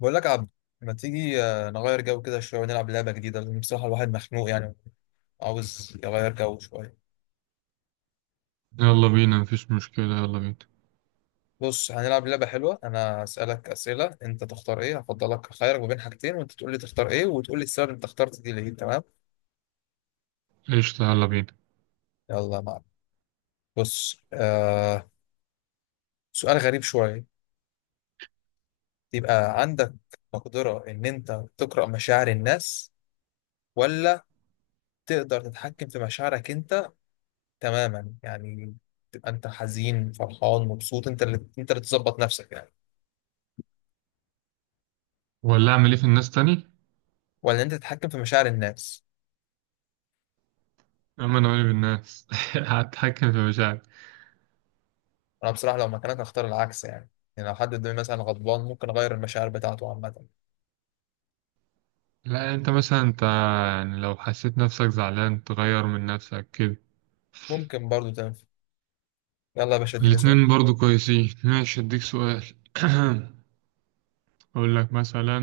بقول لك يا عبد، ما تيجي نغير جو كده شويه ونلعب لعبه جديده، لان بصراحه الواحد مخنوق يعني عاوز يغير جو شويه. يلا بينا، مفيش مشكلة، يلا بينا. بص، هنلعب لعبه حلوه. انا هسالك اسئله انت تختار ايه، هفضلك خيرك ما بين حاجتين وانت تقول لي تختار ايه وتقول لي السبب انت اخترت دي ليه. تمام؟ قشطة، يلا بينا. يلا يا معلم. بص، سؤال غريب شويه. يبقى عندك مقدره ان انت تقرا مشاعر الناس، ولا تقدر تتحكم في مشاعرك انت تماما يعني، تبقى انت حزين فرحان مبسوط انت اللي تظبط نفسك يعني، ولا أعمل إيه في الناس تاني؟ ولا انت تتحكم في مشاعر الناس؟ أما أنا مالي بالناس هتحكم في مشاعري. انا بصراحه لو مكانك هختار العكس يعني لو حد قدامي مثلا غضبان ممكن اغير المشاعر بتاعته عامه. لا أنت مثلا أنت، يعني لو حسيت نفسك زعلان تغير من نفسك كده. ممكن برضو تنفع. يلا يا باشا، اديني سؤال. الاتنين برضو كويسين، ماشي أديك سؤال. أقول لك مثلا،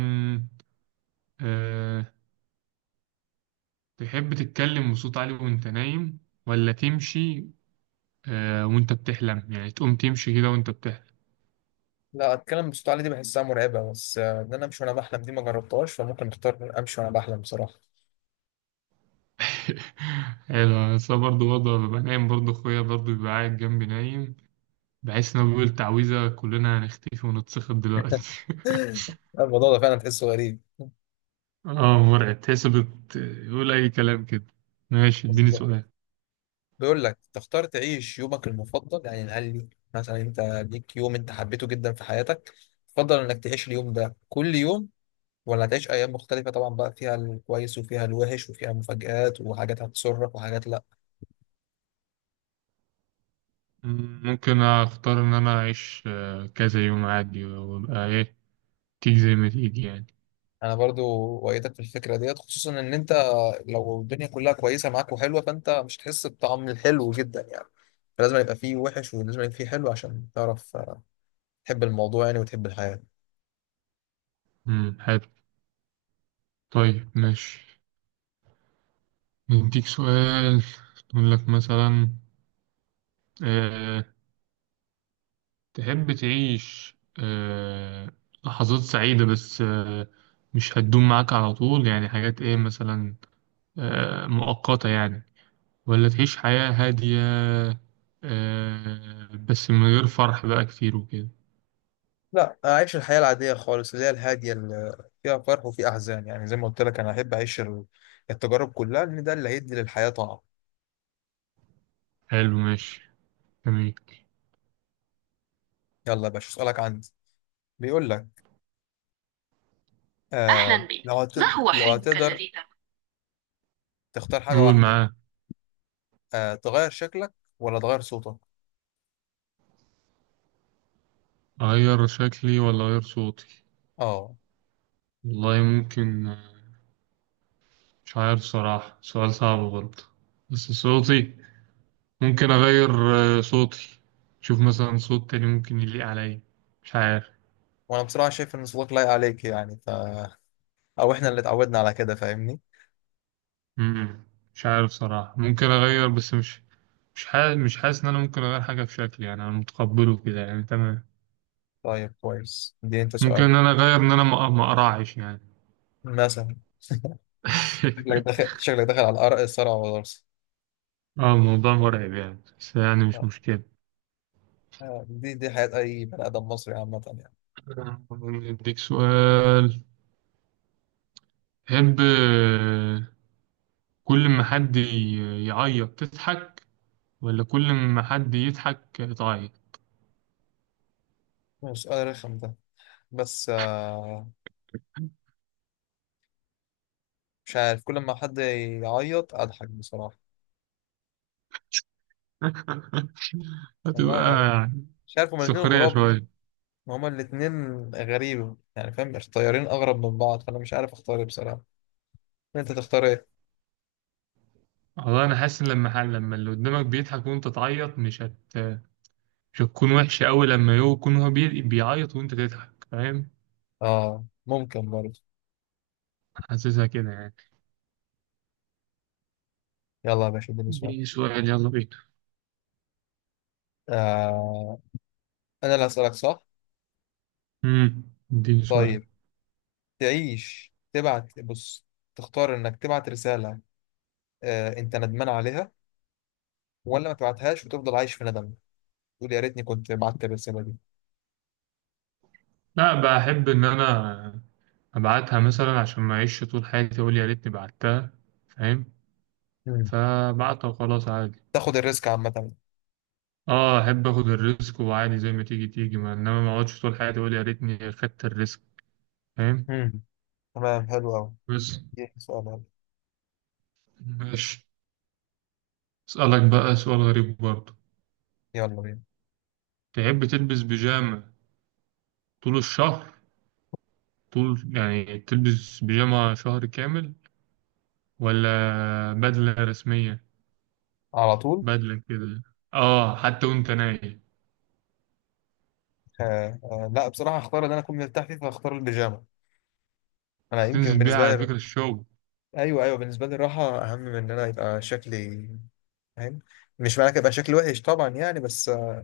أه... تحب تتكلم بصوت عالي وأنت نايم، ولا تمشي وأنت بتحلم، يعني تقوم تمشي كده وأنت بتحلم. لا، اتكلم بصوت عالي دي بحسها مرعبه، بس ان انا امشي وانا بحلم دي ما جربتهاش، فممكن اختار امشي وانا بحلم بصراحه. حلو، بس أنا برضه ببقى نايم، برضه أخويا برضه بيبقى قاعد جنبي نايم. بحس إن هو بيقول تعويذة كلنا هنختفي ونتسخط دلوقتي. الموضوع ده فعلا تحسه غريب. آه مرعب، تحس يقول أي كلام كده. ماشي اديني بالظبط. سؤال. بيقول لك تختار تعيش يومك المفضل، يعني قال لي مثلا انت ليك يوم انت حبيته جدا في حياتك، تفضل انك تعيش اليوم ده كل يوم، ولا هتعيش ايام مختلفه طبعا بقى فيها الكويس وفيها الوحش وفيها مفاجآت وحاجات هتسرك وحاجات لا؟ ممكن أختار إن أنا أعيش، كذا يوم عادي وأبقى إيه، تيجي زي ما تيجي يعني. انا برضو وايدك في الفكره ديت، خصوصا ان انت لو الدنيا كلها كويسه معاك وحلوه فانت مش هتحس بطعم الحلو جدا يعني. فلازم يبقى فيه وحش ولازم يبقى فيه حلو عشان تعرف تحب الموضوع يعني وتحب الحياه. حلو. طيب ماشي، نديك سؤال. نقول لك مثلا، آه، تحب تعيش آه، لحظات سعيدة بس، مش هتدوم معاك على طول يعني، حاجات ايه مثلا، مؤقتة يعني، ولا تعيش حياة هادية بس من غير فرح بقى كتير وكده. لا، اعيش الحياه العاديه خالص اللي هي الهاديه اللي فيها فرح وفيها احزان يعني. زي ما قلت لك انا احب اعيش التجارب كلها لان ده اللي هيدي للحياه طعم. حلو ماشي، جميل. يلا يا باشا، اسالك عندي. بيقول لك، أهلا آه بك، لو هت... ما هو لو حلمك هتقدر الذي تبغى؟ تختار حاجة قول واحدة، معاه. تغير شكلك ولا تغير صوتك؟ أغير شكلي ولا أغير صوتي؟ اه، والله ممكن، مش عارف صراحة، سؤال صعب برضه. بس صوتي ممكن أغير، صوتي. شوف مثلا صوت تاني ممكن يليق عليا، مش عارف. وانا بصراحة شايف ان صوتك لايق عليك يعني، او احنا اللي اتعودنا على كده فاهمني. مم. مش عارف صراحة، ممكن أغير بس مش مش حاسس مش حاسس إن أنا ممكن أغير حاجة في شكلي، يعني أنا متقبله كده يعني، تمام. طيب كويس، دي انت ممكن سؤال. إن أنا أغير إن أنا ما أقرعش يعني. مثلا. شكلك داخل شكلك داخل على الأرق الصرع والغرس. اه الموضوع مرعب يعني، بس يعني مش آه. مشكلة. دي حياة أي بني آدم مصري عامة يعني. نديك سؤال. تحب، كل ما حد يعيط تضحك، ولا كل ما حد يضحك تعيط؟ هو سؤال رخم ده، بس مش عارف. كل ما حد يعيط أضحك بصراحة. والله هتبقى يعني مش عارف، هما الاتنين سخرية غراب. شوية. هما الاتنين غريبة يعني، فاهم، طيارين أغرب من بعض، فأنا مش عارف أختار إيه بصراحة. أنت تختار إيه؟ والله أنا حاسس إن لما اللي قدامك بيضحك وأنت تعيط، مش هتكون وحشة أوي لما يكون هو بيعيط وأنت تضحك، فاهم؟ آه، ممكن برضه. حاسسها كده يعني. يلا يا باشا، اديني سؤال. اديني سؤال يلا بينا. آه، أنا اللي هسألك صح؟ امم، اديني سؤال. طيب، تعيش تبعت بص، تختار إنك تبعت رسالة أنت ندمان عليها، ولا ما تبعتهاش وتفضل عايش في ندم تقول يا ريتني كنت بعت الرسالة دي؟ لا، بحب إن أنا أبعتها مثلا، عشان ما أعيش طول حياتي أقول يا ريتني بعتها، فاهم؟ مم. فبعتها وخلاص عادي. تاخد الريسك عامة. اه احب اخد الريسك وعادي، زي ما تيجي تيجي، ما اقعدش طول حياتي اقول يا ريتني خدت الريسك، فاهم؟ مم. تمام حلو أوي. بس إيه سؤال حلو. ماشي، أسألك بقى سؤال غريب برضه. يلا بينا. تحب تلبس بيجامة طول الشهر، طول يعني تلبس بيجامة شهر كامل، ولا بدلة رسمية، على طول. بدلة كده، اه حتى وانت نايم؟ لا، بصراحة هختار إن أنا أكون مرتاح فيه فهختار البيجامة. انا يمكن هتنزل بيها بالنسبه على لي. فكرة الشغل. ايوه، ايوه، بالنسبه لي الراحه اهم من ان انا يبقى شكلي، فاهم. مش معنى كده يبقى شكلي وحش طبعا يعني، بس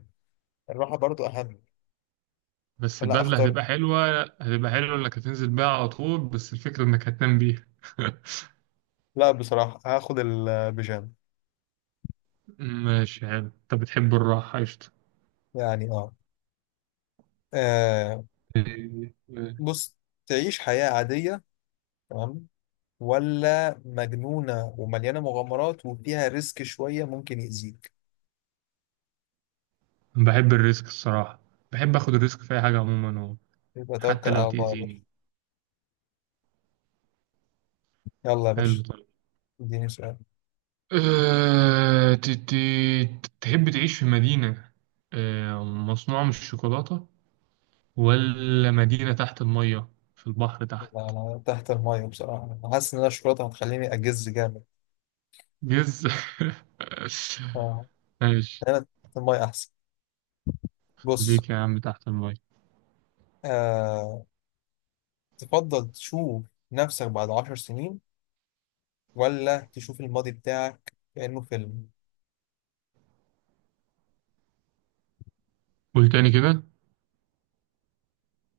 الراحه برضو اهم. بس فلا البدلة اختار. هتبقى حلوة، هتبقى حلوة انك هتنزل بيها على طول، بس الفكرة انك هتنام بيها. لا، بصراحه هاخد البيجامه. ماشي حلو، انت بتحب الراحة، قشطة. يعني اه. آه، إيه، إيه. بص، تعيش حياه عاديه تمام، ولا مجنونه ومليانه مغامرات وفيها ريسك شويه ممكن يأذيك؟ بحب الريسك الصراحة، بحب اخد الريسك في اي حاجة عموما، هو يبقى توكل حتى لو على الله يا باشا. تأذيني. يلا يا حلو. باشا، اديني سؤال. أه... ت... ت... تحب تعيش في مدينة مصنوعة من الشوكولاتة، ولا مدينة تحت المية، في البحر تحت؟ لا، انا تحت الميه بصراحه، انا حاسس ان انا الشرطه هتخليني اجز جامد. جز. آه. ماشي، خيانة. المية أحسن. بص، ليك يا عم تحت المية. آه، تفضل تشوف نفسك بعد 10 سنين، ولا تشوف الماضي بتاعك كأنه فيلم؟ قول تاني كده.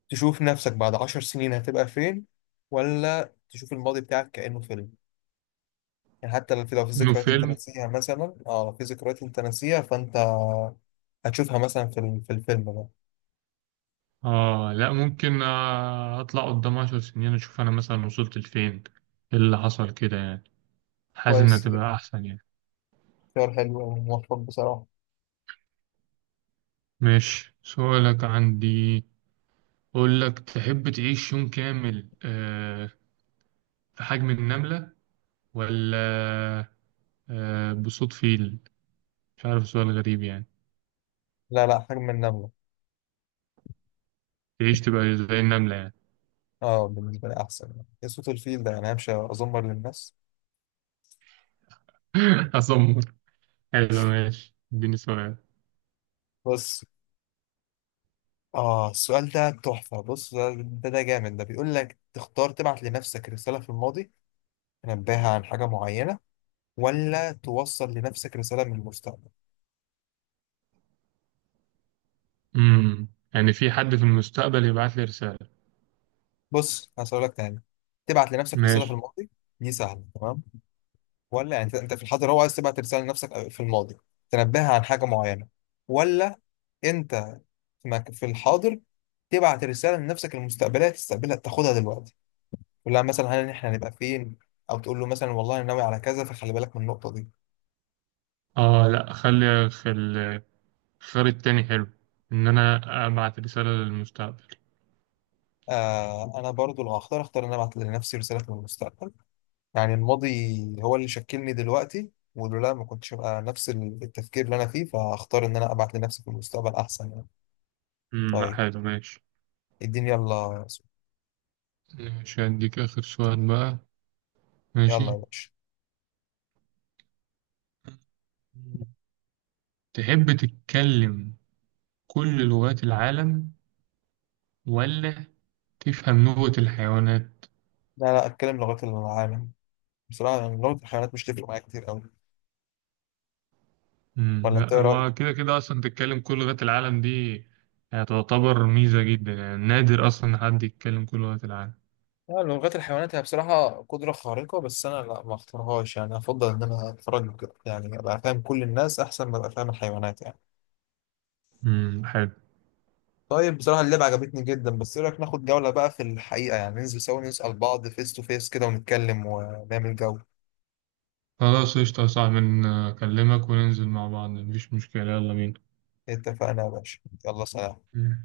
تشوف نفسك بعد عشر سنين هتبقى فين، ولا تشوف الماضي بتاعك كأنه فيلم؟ يعني حتى لو في انه ذكريات انت فيلم. ناسيها مثلا، لو في ذكريات انت ناسيها فانت هتشوفها مثلا في الفيلم ده. اه لا، ممكن اطلع قدام 10 سنين اشوف انا مثلا وصلت لفين، ايه اللي حصل كده يعني، حاسس انها كويس، تبقى احسن يعني. اختيار حلو وموفق بصراحة. ماشي سؤالك عندي. أقول لك، تحب تعيش يوم كامل آه، في حجم النملة، ولا بصوت فيل؟ مش عارف، سؤال غريب يعني. لا، لا، حجم النملة. تعيش تبقى زي النملة يعني. اه، بالنسبة لي أحسن يعني. إيه صوت الفيل ده؟ يعني همشي أزمر للناس. أصمر. حلو ماشي، اديني سؤال. بس، السؤال ده تحفة. بص، ده جامد ده، بيقول لك تختار تبعت لنفسك رسالة في الماضي تنبهها عن حاجة معينة، ولا توصل لنفسك رسالة من المستقبل؟ امم، يعني في حد في المستقبل يبعت لي رسالة؟ بص، هسألك تاني. تبعت لنفسك رسالة في ماشي. الماضي دي سهلة تمام، ولا يعني أنت في الحاضر هو عايز تبعت رسالة لنفسك في الماضي تنبهها عن حاجة معينة، ولا أنت في الحاضر تبعت رسالة لنفسك المستقبلية تستقبلها تاخدها دلوقتي، تقول لها مثلا هل إحنا هنبقى فين، أو تقول له مثلا والله أنا ناوي على كذا فخلي بالك من النقطة دي؟ اه لا، خلي في الخيار التاني حلو، ان انا ابعت رسالة للمستقبل. آه، انا برضو لو هختار اختار ان انا ابعت لنفسي رسالة من المستقبل. يعني الماضي هو اللي شكلني دلوقتي ولولا ما كنتش ابقى نفس التفكير اللي انا فيه، فاختار ان انا ابعت لنفسي في المستقبل احسن يعني. امم، لا طيب، حلو ماشي. اديني يلا يا سو- ماشي، هديك اخر سؤال بقى. يلا ماشي، يا باشا. تحب تتكلم كل لغات العالم، ولا تفهم نوبة الحيوانات؟ لا، لا، اتكلم لغات العالم. بصراحة يعني لغة الحيوانات مش تفرق معايا كتير قوي. مم. ولا انت، لا، ايه هو رأيك؟ كده كده أصلا تتكلم كل لغات العالم دي، يعني تعتبر ميزة جدا يعني، نادر أصلا إن حد يتكلم كل لغات العالم. لا، لغات الحيوانات هي بصراحة قدرة خارقة، بس أنا لا ما اختارهاش يعني. أفضل إن أنا أتفرج يعني أبقى فاهم كل الناس أحسن ما أبقى فاهم الحيوانات يعني. مم. حلو. طيب، بصراحة اللعبة عجبتني جدا، بس ايه رأيك ناخد جولة بقى في الحقيقة يعني ننزل سوا نسأل بعض فيس تو فيس كده ونتكلم ونعمل جو؟ خلاص قشطة يا صاحبي، أكلمك وننزل مع بعض، مفيش مشكلة، يلا بينا. اتفقنا يا باشا، يلا سلام. مم.